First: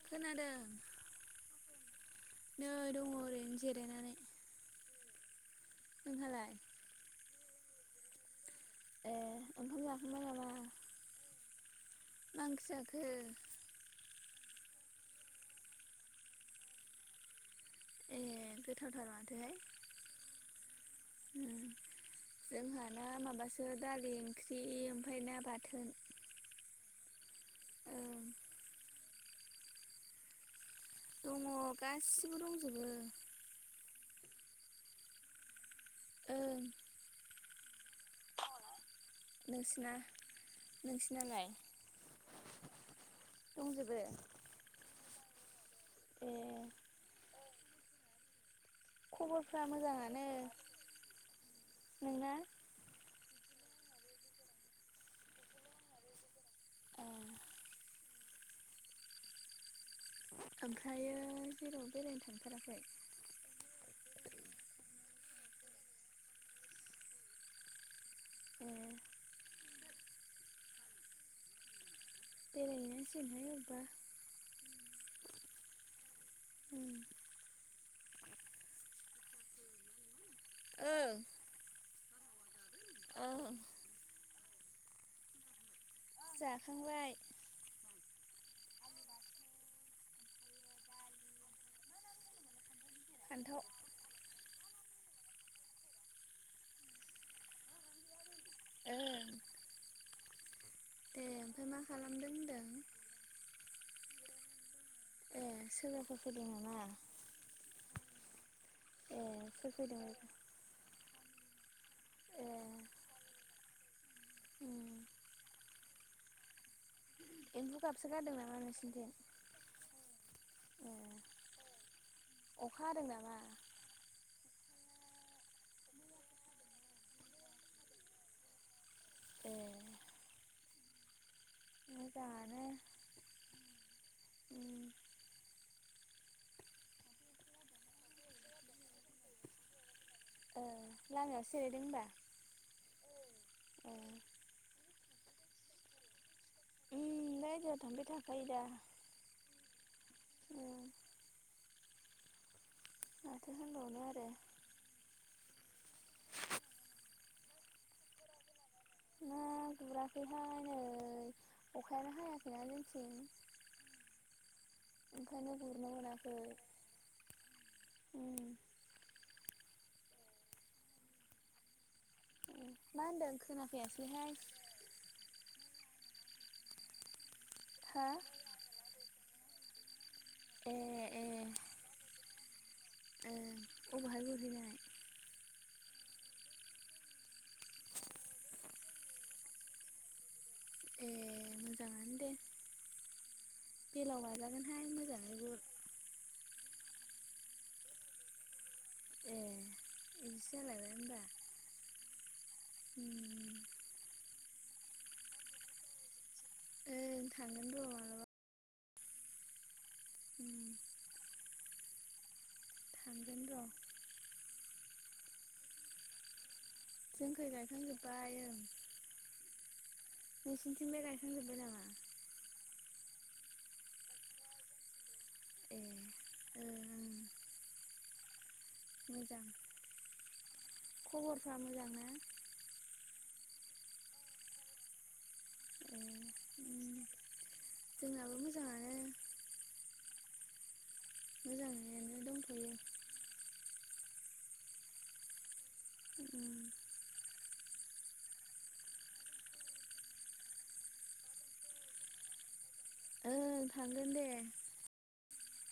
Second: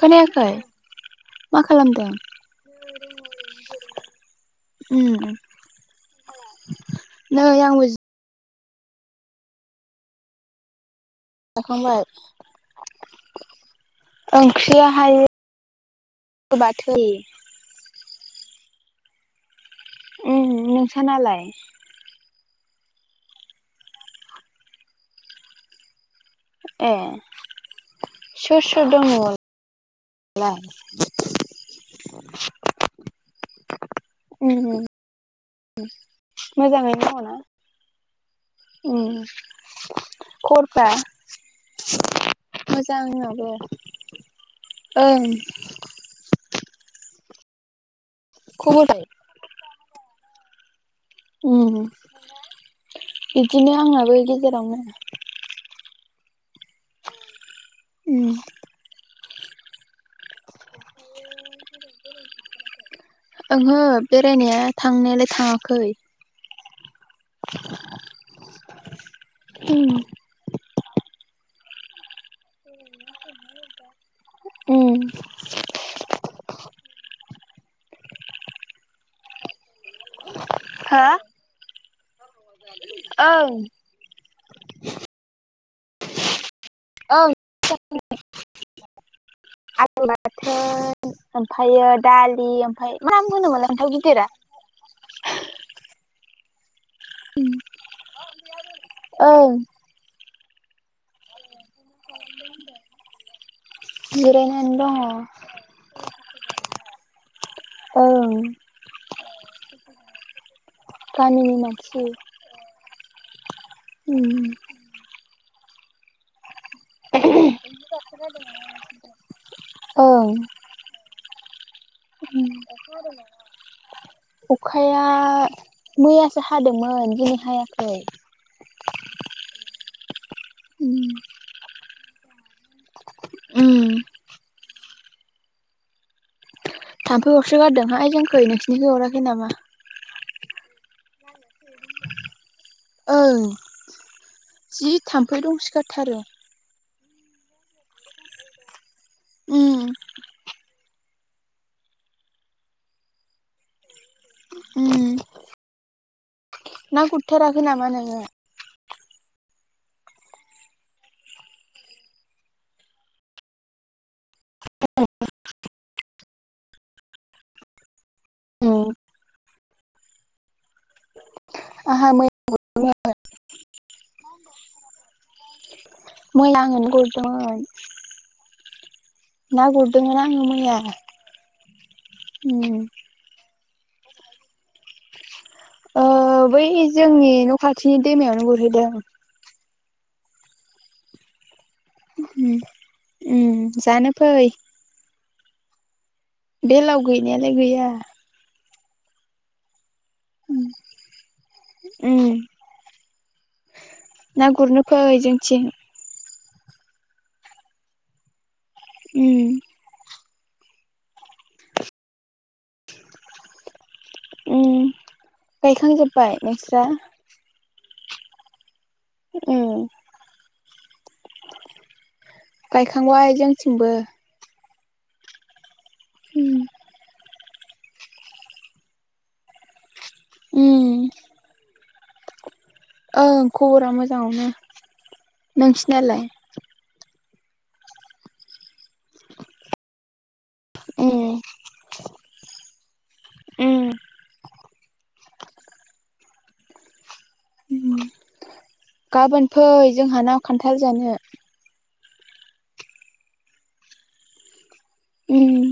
खोनायाखै खोनादों मा खालामदों? नै दङ ओरैनो जिरायनानै उम नोंहालाय? नै आंबो जि ए ओंखाम जाखांबाय नामा जाखांबाय मा ओंख्रि जाखो ओंख्रियाहाय बाथोन ए गोथावथार माथोहाय उम नोंसानालाय जोंहा ना माबासो दालि ओंख्रि ओमफाय ना बाथोन ए ओं सोर सोर दं न'आव दङ गासिबो दंजोबो उम ओं मोजांङैनो दङ ना उम नोंसिना खबरफ्रा नोंसिनालाय? मोजां आंनाबो दंजोबो ओं [inaudible] खबर खबरफ्रा मोजाङानो उम नोंना? बिदिनो आंहाबो गेजेरावनो ए उम ओमफ्रायो जेरावबो बेरायनो थांथाराखै ओंहो बेरायनाया थांनायालाय थाङाखै [inaudible] ए उम बेरायहैनांसिगोनहाय उम अबावबा हो ओं ओं जाखां ओं आलु बाथोन ओमफायो दालि ओमफाय मा नाम होनो फान्थाव मोनलाय ओमफाय गिदिरा ओं औ दे ओमफाय मा खालामदों होनदों जिरायना ए सोरबाफोर दङ नामा? उ ए सौर फैदों? गामिनि मानसि। ए उ एम्बु गाबसो गारदों नामा नोंसनिथिं? औ ओम अखा हादों नामा अ। खाया मैयासो हादोंमोन दिनै हायाखै। ए उ मोजाङानो उ उम थाम्फै अरसोगारदों हाय जोंखै नोंसिनिखै अराखै नामा? ओ लामायावसो जेरायदों होनबा। ओं ए जि थाम्फै दंसोगारथारो। ओम दा बायदियाव थाम्फै थाखायो दा। ओम उम माथो होनबावनो आरो। उम ना गुरथाराखै नामा नोङो? ना गुराखैहाय नै अखायानो हायाखैना जोंथिं। ओंखायनो गुरनो मोनाखै। औ आंहा मै मा होनदों खोनाफैयासैहाय। मै आंनो गुरदोंमोन। हा ना गुरदोंमोना आङो ए मैया। अबाहाय गुरहैनाय? ओ बै जोंनि न' खाथिनि दैमायावनो गुरहैदों। ए मोजां। ओम जानो बेलाव फै। बाजागोनहाय [inaudible] बेलाव गैनायालाय गैया। ए बिदिसो जालायबाय होमबा। ओम उ ना गुरनो फै जोंनिथिं। ओ थांगोन र'। उम [inaudible] थांगोन र'। उ गायखां जोब्बाय नोंस्रा? गायखांबाय ओं औ। नोंसिनिथिंजाय गायखांजोबबाय नामा? गायखांबाय जोंथिंबो। ए उम ओं ओं मोजां उम खबरफ्रा मोजां ना? ओं खबरा मोजांङानो ए नोंसिनालाय? उम जोंनाबो मोजाङानो। ए मोजाङैनो दंथ'यो उम उम गाबोन फै जोंहानाव खान्थाल जानो। ओं थांगोन दे उम